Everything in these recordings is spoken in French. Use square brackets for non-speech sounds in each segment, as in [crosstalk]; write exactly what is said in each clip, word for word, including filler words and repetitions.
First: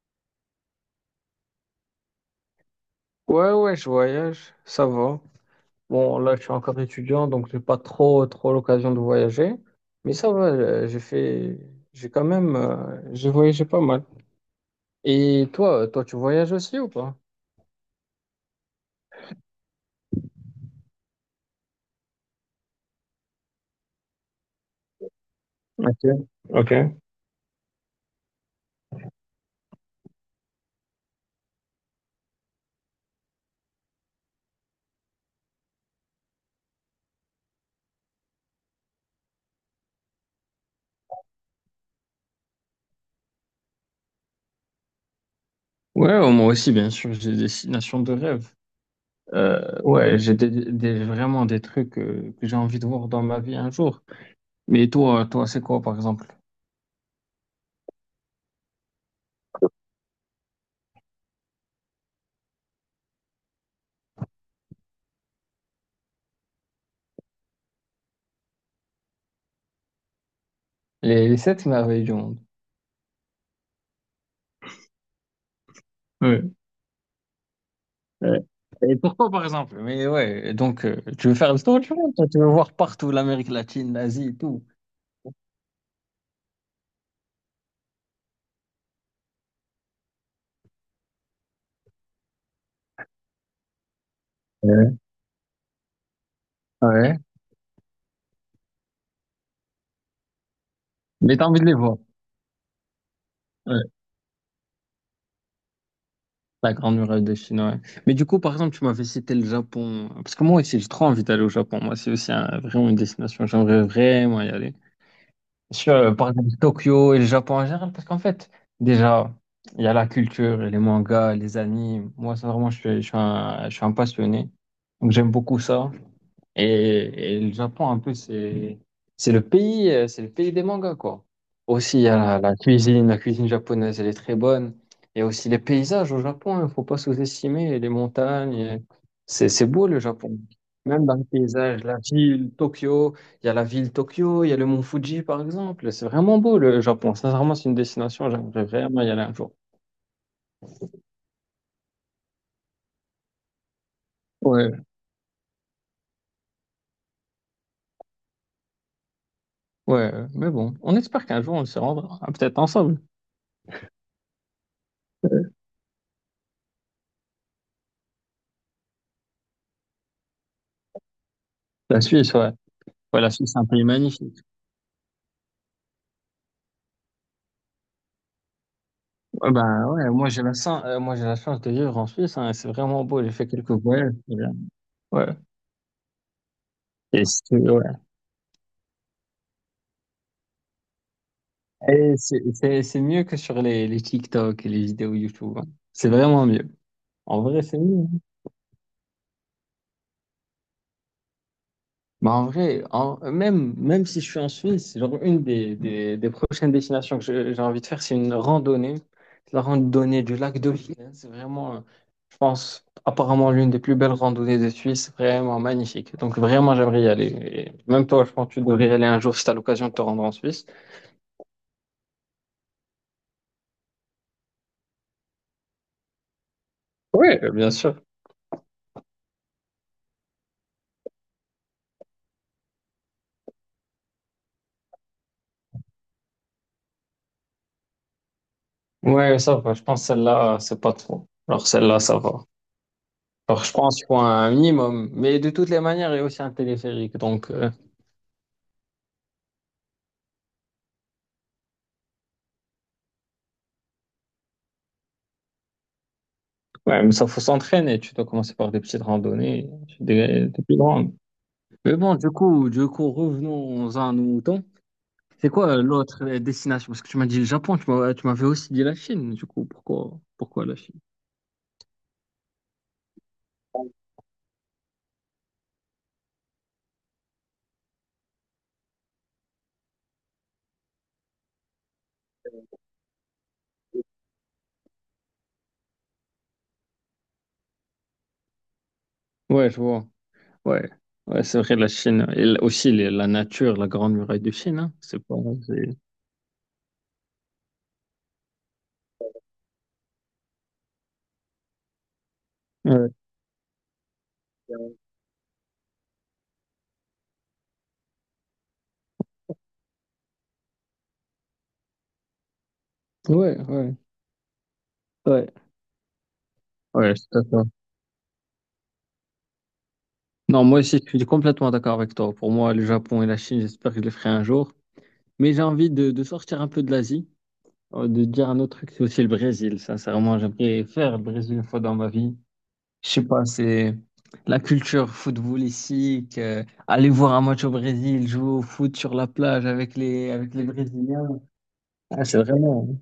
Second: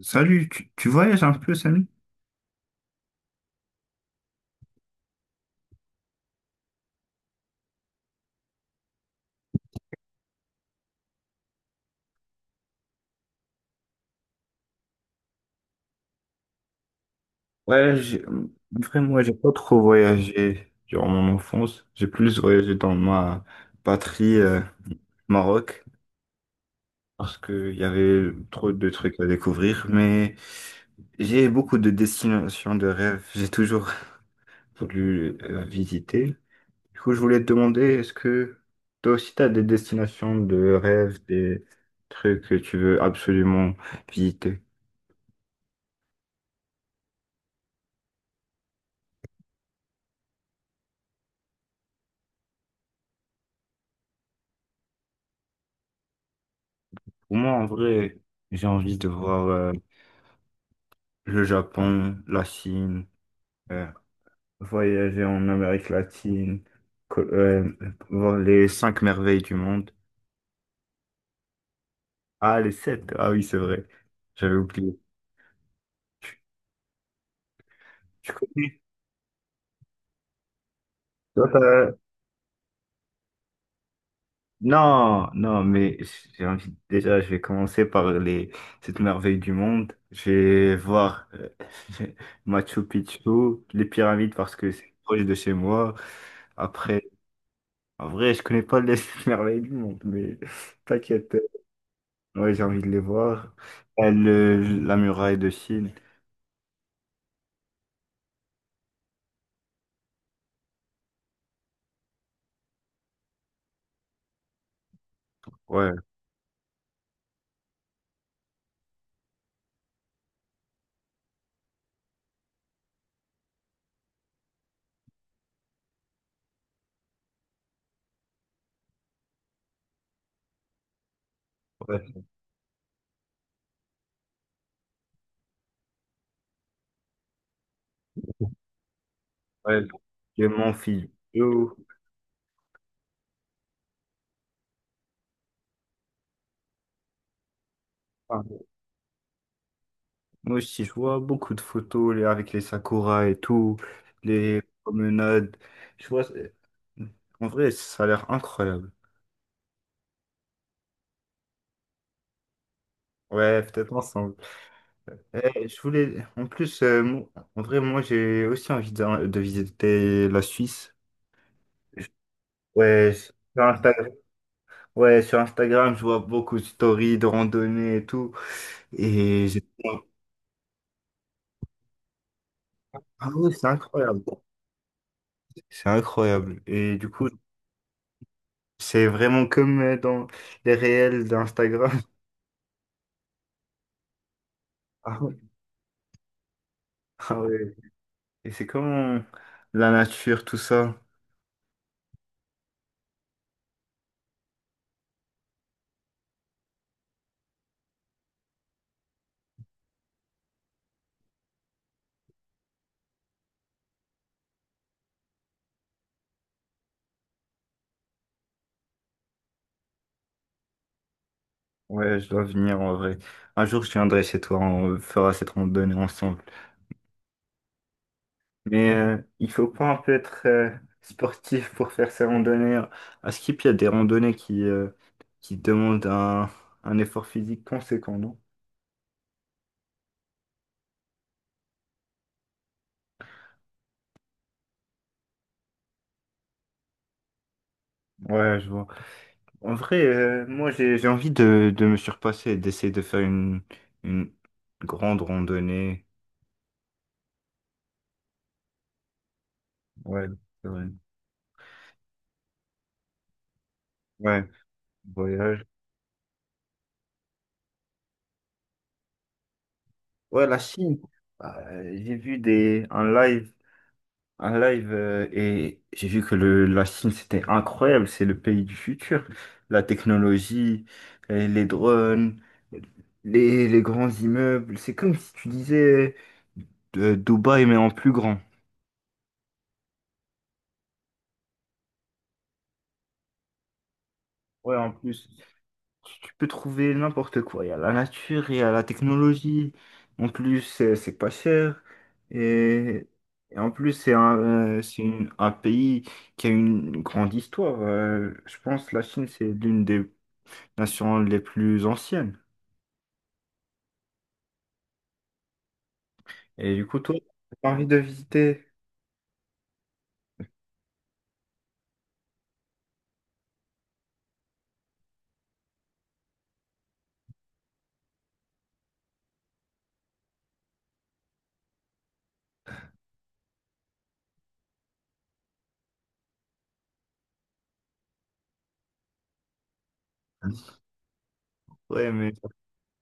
Salut, tu, tu voyages un peu, Samy? Ouais, ouais, je voyage, ça va. Bon, là, je suis encore étudiant, donc j'ai pas trop, trop l'occasion de voyager. Mais ça va, euh, j'ai fait, j'ai quand même, euh, j'ai voyagé pas mal. Et toi, euh, toi, tu voyages aussi ou pas? Ouais, j'ai- vraiment, moi j'ai pas trop voyagé durant mon enfance. J'ai plus voyagé dans ma patrie, euh, Maroc, Ok, ok. parce qu'il y avait trop de trucs à découvrir. Mais j'ai beaucoup de destinations de rêve. J'ai toujours [laughs] voulu euh, visiter. Du coup, je voulais te demander, est-ce que toi aussi, tu as des destinations de rêve, des trucs que tu veux absolument visiter? Ouais, oh, moi aussi, bien sûr, j'ai des destinations de rêve. Euh, ouais, j'ai des, des- vraiment des trucs euh, que j'ai envie de voir dans ma vie un jour. Mais toi, toi, c'est quoi, par exemple? Pour moi, en vrai, j'ai envie de voir. euh, le Japon, la Chine, euh, voyager en Amérique latine, co- euh, voir les cinq merveilles du monde. Les, les sept merveilles du monde. Ah, les sept. Ah oui, c'est vrai. J'avais oublié. Tu, tu Ouais. connais? Et pourquoi, par exemple? Mais ouais, donc, euh, tu veux Toi, faire le tour du t'as- monde, toi, tu veux voir partout l'Amérique latine, l'Asie et tout. Non, non, mais j'ai envie, déjà, je vais commencer par les sept merveilles du monde. Je vais voir euh, [laughs] Machu Picchu, les pyramides parce que c'est Ouais. proche de chez moi. Après, Ouais. en vrai, je connais pas les [laughs] sept merveilles du monde, mais t'inquiète. Mais t'as envie de les voir. Ouais, j'ai envie de les voir. Ouais. Euh, le- la muraille de Chine. La Grande Muraille de Chine, ouais. Mais du coup, par exemple, tu m'avais cité le Japon. Parce que moi aussi, j'ai trop envie d'aller au Japon. Moi, c'est aussi un- vraiment une destination. J'aimerais vraiment y aller. Ouais, Sur, euh, par exemple, Tokyo et le Japon en général, parce qu'en fait, déjà, il y a la culture, et les mangas, les animes. Moi, ça vraiment, je suis, je suis un, je suis un passionné. Donc, j'aime beaucoup ça. Et, et le Japon, un peu, c'est c'est le pays, euh, c'est le pays des mangas, quoi. Aussi, il y a ouais, la, la cuisine, la cuisine japonaise, elle est très bonne. Il y a aussi les paysages au Japon, il ne faut pas sous-estimer les montagnes. euh, C'est c'est ouais. beau le Japon. Le Mont Même Fuji. dans les paysages, la ville Tokyo, il y a la ville Tokyo, il y a le mont Fuji, par exemple. C'est vraiment beau le Japon. Sincèrement, c'est une destination, Enfin, j'aimerais vraiment y aller un jour. moi aussi, je vois beaucoup de photos les- avec les sakuras et tout, les Ouais, promenades. Je vois. c'est- En vrai, ça a l'air incroyable. ouais, mais bon, on espère qu'un jour on se rendra, ah, peut-être ensemble. Ouais, peut-être ensemble. Eh, je voulais. En plus, euh, mo- en vrai, moi, j'ai aussi envie de, de visiter la Suisse. La Je- Suisse, ouais. Ouais, Ouais, la Suisse, c'est sur un pays Instagram, magnifique. ouais, sur Instagram, je vois beaucoup de stories de randonnées et tout. Et Ah, j'étais bah, là, ouais, moi j'ai la chance, euh, moi j'ai la chance de vivre en Suisse, hein, et c'est vraiment beau, ah j'ai fait ouais, c'est quelques voyages. incroyable. C'est bien. Ouais. C'est incroyable. Et du Et coup, c'est ouais. c'est vraiment comme euh, dans les réels d'Instagram. Et [laughs] c'est c'est- c'est mieux que sur les, les TikTok et les vidéos Ah ouais. YouTube, hein. C'est vraiment mieux. Ah En vrai, ouais. c'est mieux. Et c'est comme la nature, tout ça. Bah, en vrai, en- même, même si je suis en Suisse, genre une des, des, des prochaines destinations que je- j'ai envie de faire, c'est une randonnée. C'est la randonnée du lac Dauphine. C'est vraiment, euh, je pense, apparemment l'une des plus belles randonnées de Suisse. Vraiment magnifique. Donc vraiment, j'aimerais y aller. Et même toi, je pense que tu devrais y aller un jour si tu as l'occasion de te rendre en Suisse. Ouais, je dois venir en vrai. Un jour, je viendrai chez toi, on fera cette randonnée ensemble. Oui, bien sûr. Mais euh, il faut pas un peu être euh, sportif pour faire ces randonnées. À Skip, il y a des randonnées qui, euh, qui demandent un, un effort physique conséquent, non? Ouais, ça va. Je pense que celle-là, c'est pas trop. Alors celle-là, ça va. Alors je pense qu'il faut un minimum. Mais de toutes les manières, il y a aussi un téléphérique. Donc. euh, Ouais, je vois. En vrai, euh, moi j'ai j'ai envie de, de me surpasser, d'essayer de faire une, une grande randonnée. Ouais, mais ça faut s'entraîner. Tu dois commencer par des petites randonnées, Ouais, des, des c'est plus vrai. grandes. Mais bon, du coup, du coup, revenons à nos Ouais, moutons. C'est voyage. quoi euh, l'autre euh, destination? Parce que tu m'as dit le Japon, tu m'as- tu m'avais aussi dit la Chine. Du coup, pourquoi, Ouais, la pourquoi la Chine? Chine. Euh, j'ai vu des un live, un live euh, et j'ai vu que le, la Chine c'était incroyable, c'est le pays du futur. La technologie, euh, les drones, les, les grands immeubles, c'est comme si tu disais euh, Dubaï mais en plus grand. Ouais, je vois. Ouais, ouais, c'est vrai, la Chine. Et l- aussi les- la nature, la grande muraille de Ouais, Chine, en hein. C'est plus. pas. c'est- Tu tu peux trouver n'importe quoi. Il y a la nature, il y a la technologie. En plus, c'est c'est pas cher. Et, Ouais, et en plus, c'est un, euh, c'est une- un pays qui a une grande histoire. Euh, je pense que la Chine, c'est l'une des nations les plus anciennes. ouais, ouais. Ouais, Et du coup, toi, ouais, c'est ça. t'as envie de visiter. Non, moi aussi, je suis complètement d'accord avec toi. Pour moi, le Japon et la Chine, j'espère que je les ferai un jour. Mais j'ai envie de, de sortir un peu de l'Asie. Oh, de dire un autre truc, c'est aussi le Brésil. Sincèrement, j'aimerais faire le Brésil une fois dans ma vie. Je sais pas, c'est la culture footballistique, euh, aller voir un match au Brésil, jouer au foot sur la plage avec les, avec les Brésiliens. Ouais, Ah, mais, c'est vraiment.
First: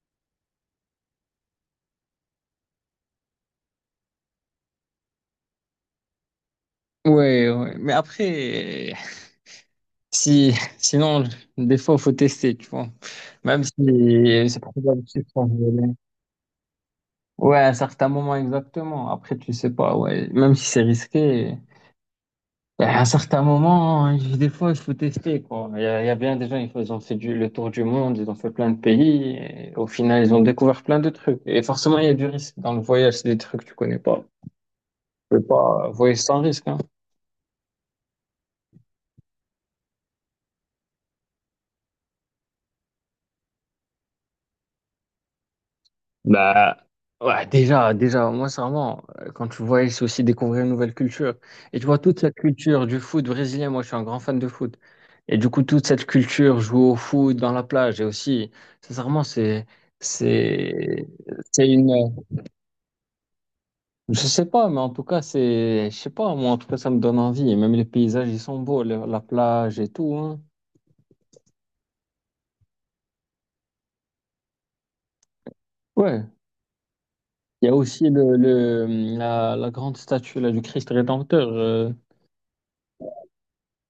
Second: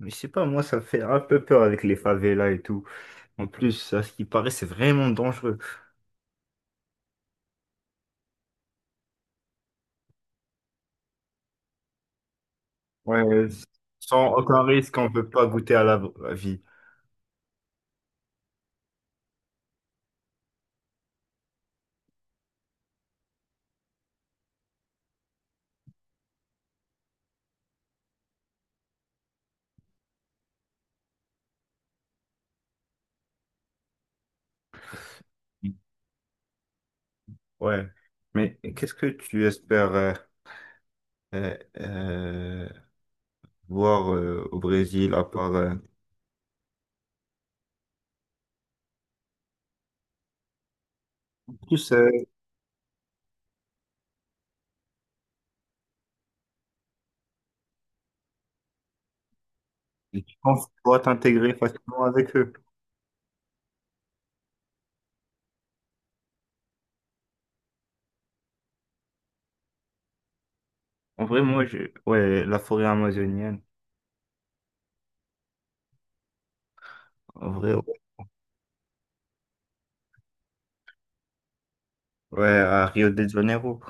mais je sais pas, moi, ça fait un peu peur avec les favelas et tout. En plus, à ce qui paraît, c'est vraiment dangereux. Ouais, ouais. Mais après, si, sinon, des fois, faut tester, tu vois. Ouais, Même si sans c'est aucun risque, probable on que tu peut te pas fasses goûter à voler. la à la vie. Ouais, à un certain moment, exactement. Après, tu sais pas, ouais. Même si c'est risqué. À un certain moment, hein, des fois, il faut tester, quoi. Il y a, il y a bien des gens, ils font- ils ont fait du- le tour du monde, ils ont fait plein de pays, et au final, ils ont découvert plein de trucs. Et forcément, il y a du risque. Dans le voyage, c'est des trucs que tu connais pas. Tu peux pas voyager sans risque, hein. Ouais. Mais qu'est-ce que tu espères euh, euh, euh, voir euh, au Brésil à part euh, Bah, ouais, déjà, déjà, moi, sincèrement, euh, quand tu voyages, c'est aussi découvrir une nouvelle culture. Et tu tous vois, euh, toute cette culture du foot brésilien, moi, je suis un grand fan de foot. Et du coup, toute cette culture, jouer au foot dans la plage, et aussi, sincèrement, c'est, et tu penses pouvoir c'est, t'intégrer c'est une, facilement avec eux? Je sais pas, mais en tout cas, c'est, je sais pas, moi, en tout cas, ça me donne envie. Et même les paysages, ils sont beaux, le- la plage et tout, hein. En vrai, moi, je... ouais, la forêt amazonienne. Ouais. En Il y vrai, a ouais, aussi le, le, la, la grande statue, là, du Christ Rédempteur. euh. ouais, à Rio de Janeiro.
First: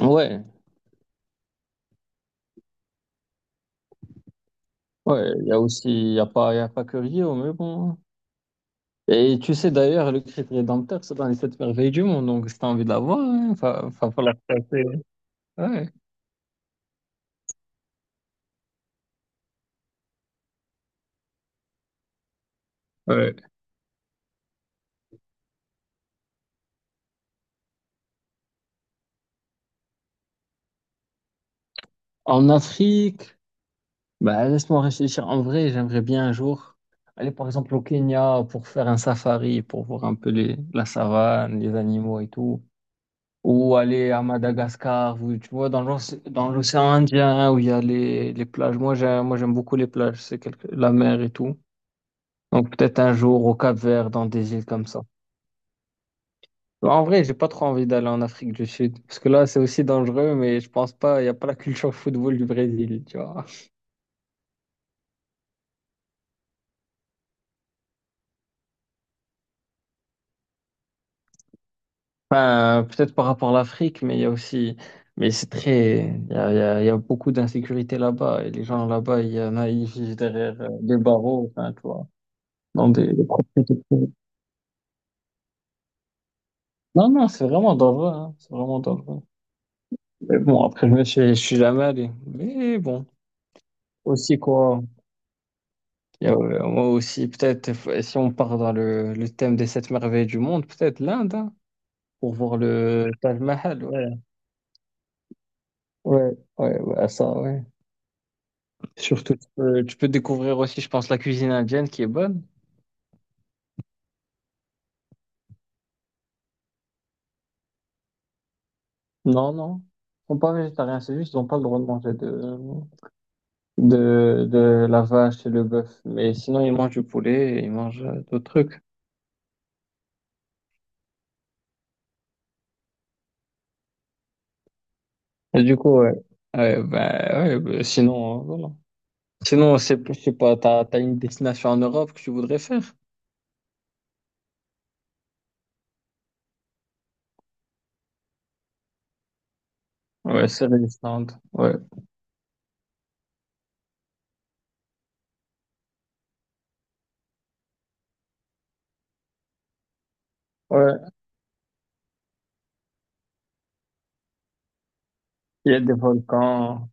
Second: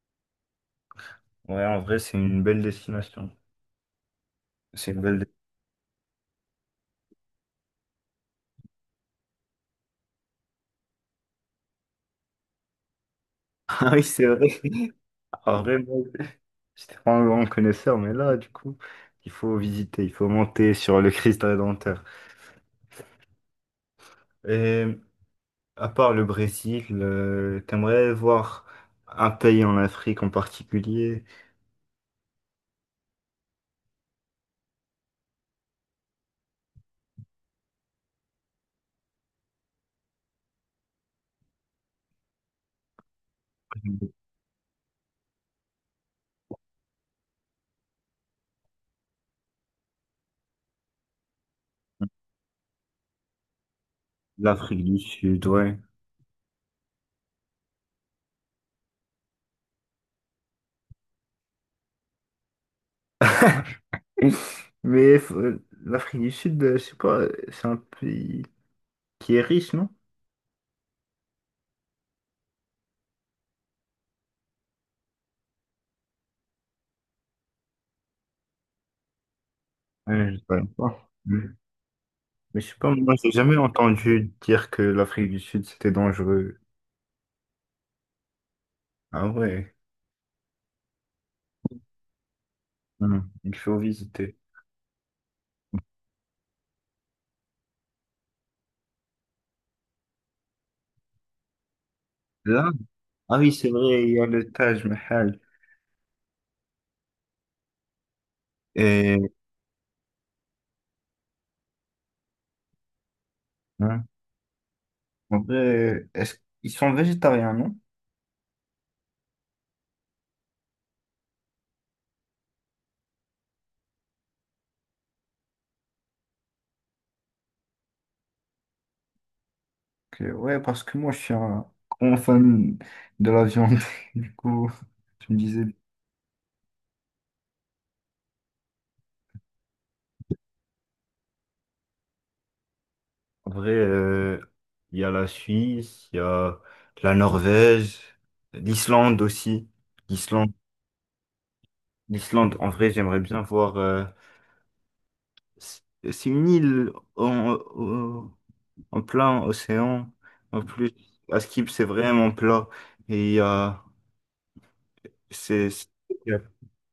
Ouais. Ouais, en vrai, c'est une belle destination. C'est une belle. dé- Ouais. Il y a aussi, il y a pas, il y a pas que Rio, mais bon, hein. Et tu sais, d'ailleurs, le Christ Rédempteur, c'est dans les sept merveilles du monde. Donc, si t'as envie de la voir, hein, [laughs] Ah fa- oui, fa- c'est falloir vrai. passer. En vrai, Ouais. moi, j'étais pas un grand connaisseur, mais là, du coup, il faut visiter, il faut monter sur le Christ Rédempteur. Ouais. Et à part le Brésil, euh, t'aimerais voir un pays en Afrique en particulier? En Afrique, bah, laisse-moi réfléchir. En vrai, j'aimerais bien un jour aller par exemple au Kenya pour faire un safari, pour voir un peu les, la savane, les animaux et tout. Ou aller à Madagascar, ou, tu vois, dans l'oc- dans l'océan Indien où il y a les, les plages. Moi, j'aime, moi, j'aime beaucoup les plages, c'est quelque- la mer et tout. Donc peut-être un jour au Cap-Vert, dans des îles L'Afrique comme du ça. Sud, ouais. En vrai, j'ai pas trop envie d'aller en Afrique du Sud, parce que là, c'est aussi dangereux, mais je pense pas, il n'y a pas la culture football du Brésil, tu vois. [laughs] Mais faut- L'Afrique du Sud, euh, je sais pas, euh, c'est un pays qui est riche, non? Enfin, peut-être par rapport à l'Afrique, mais il y a aussi, mais c'est très, il y a, il y a- il y a beaucoup d'insécurité là-bas et les gens là-bas, il y en a, ils vivent Ouais, je sais derrière euh, des pas. barreaux, Mm. enfin, tu vois, Mais je sais dans pas, des, moi des j'ai jamais propriétés privées. entendu dire que l'Afrique du Sud c'était dangereux. Non, non, c'est vraiment dangereux, hein, c'est vraiment dangereux. Ah ouais. Mais bon, après, je me suis, je suis jamais allé. Mais bon, Hmm. Il faut aussi visiter. quoi, il y a, euh, moi aussi, peut-être, f- si on part dans le, le thème des sept merveilles du monde, peut-être l'Inde, hein, pour voir Là? le Ah Taj oui, c'est Mahal, vrai, ouais, il y a le Taj Mahal. ouais, ouais, ouais, ça, ouais. Et Surtout, tu peux, tu peux découvrir aussi, je pense, la cuisine indienne qui est bonne. hein, en vrai, est-ce qu'ils sont végétariens, non? Non, non. Ils sont pas végétariens, c'est juste qu'ils n'ont pas le droit de manger de, de, de la vache et le bœuf. Mais sinon, ils mangent du poulet et ils mangent euh, d'autres trucs. Que- ouais, parce que moi, je suis un grand fan de la viande. [laughs] Du coup, tu me Et disais. du coup, ouais. Ouais, bah, ouais, bah, sinon, euh, voilà. Sinon, c'est, je sais pas, t'as, t'as une destination en Europe que tu voudrais faire? En vrai, euh, il y a la Suisse, il y a la Norvège, l'Islande aussi. Ouais, L'Islande, c'est l'Islande. Ouais. l'Islande, en vrai, j'aimerais bien voir. euh, c'est c'est une île en, au- en plein océan. En plus, Ouais. à Skip, c'est vraiment plat. Et il y a- c'est, Il y a c'est- des volcans,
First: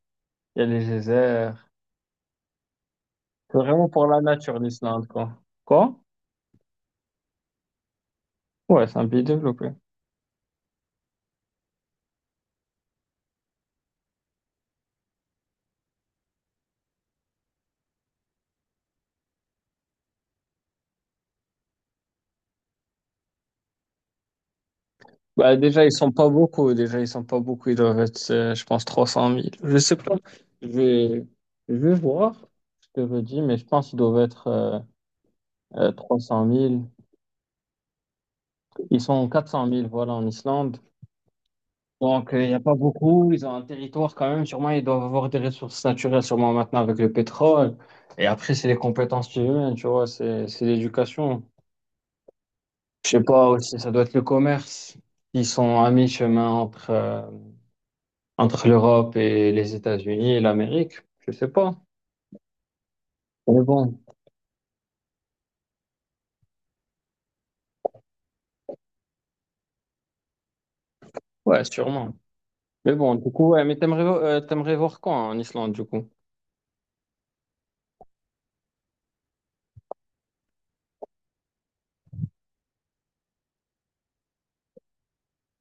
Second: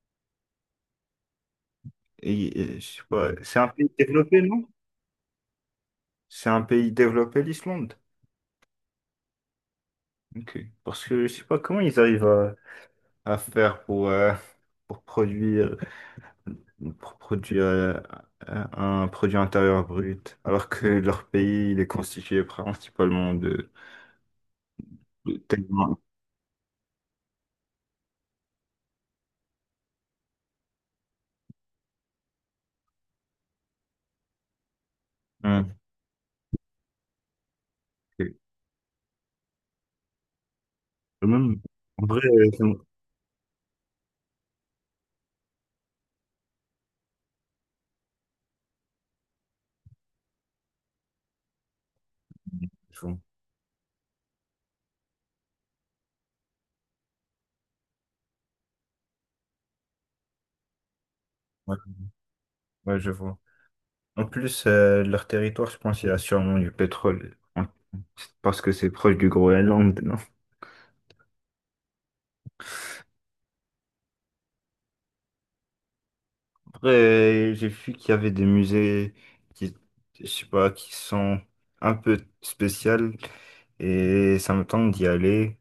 il y a des déserts. et- et je sais pas, c'est C'est un vraiment pays pour la développé, nature, non? l'Islande, quoi. Quoi? C'est un pays développé, l'Islande. Ouais, c'est un pays développé. Ok. Parce que je sais pas comment ils arrivent à, à faire pour, euh, pour produire, pour produire euh, un un produit intérieur brut, alors que leur pays il est constitué principalement de, de Bah, déjà, ils tellement. sont pas beaucoup. Déjà, ils sont pas beaucoup. Ils doivent être, euh, je pense, trois cent mille. Je sais pas. Je vais, je vais voir. Je te redis, mais je pense qu'ils doivent être euh, Ouais, euh, trois cent mille. ok. Ils sont quatre cent mille, voilà, en Islande. Même, en vrai, Donc, euh, il euh, n'y a c'est- pas beaucoup. Ils ont un territoire quand même. Sûrement, ils doivent avoir des ressources naturelles, sûrement maintenant avec le pétrole. Et après, c'est les compétences humaines, tu vois, c'est, c'est l'éducation. je Je vois. sais pas aussi, ça doit être le commerce. Ils sont à mi-chemin entre. euh, Entre l'Europe et les États-Unis et l'Amérique, je sais pas. Ouais, ouais, je vois. Mais bon, En plus, euh, leur territoire, je pense, il y a sûrement du pétrole. En- Parce que c'est proche du Groenland, non? ouais, sûrement. Mais bon, du coup, ouais, mais t'aimerais, vo- euh, t'aimerais voir quand en Islande, du coup? Après, j'ai vu qu'il y avait des musées qui, je sais pas, qui sont un peu spéciales et ça me tente d'y aller.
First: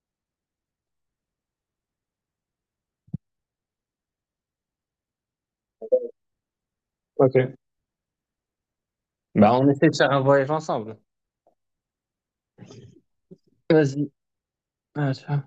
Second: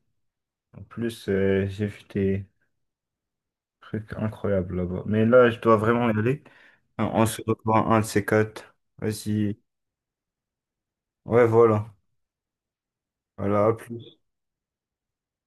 En plus, euh, j'ai vu des trucs incroyables là-bas. Mais là, je dois vraiment y aller. On on se Ok. revoit un de ces quatre. Bah, Vas-y. on essaie de faire un voyage ensemble. Ouais, voilà. Voilà, à Vas-y. plus. Ah, tiens.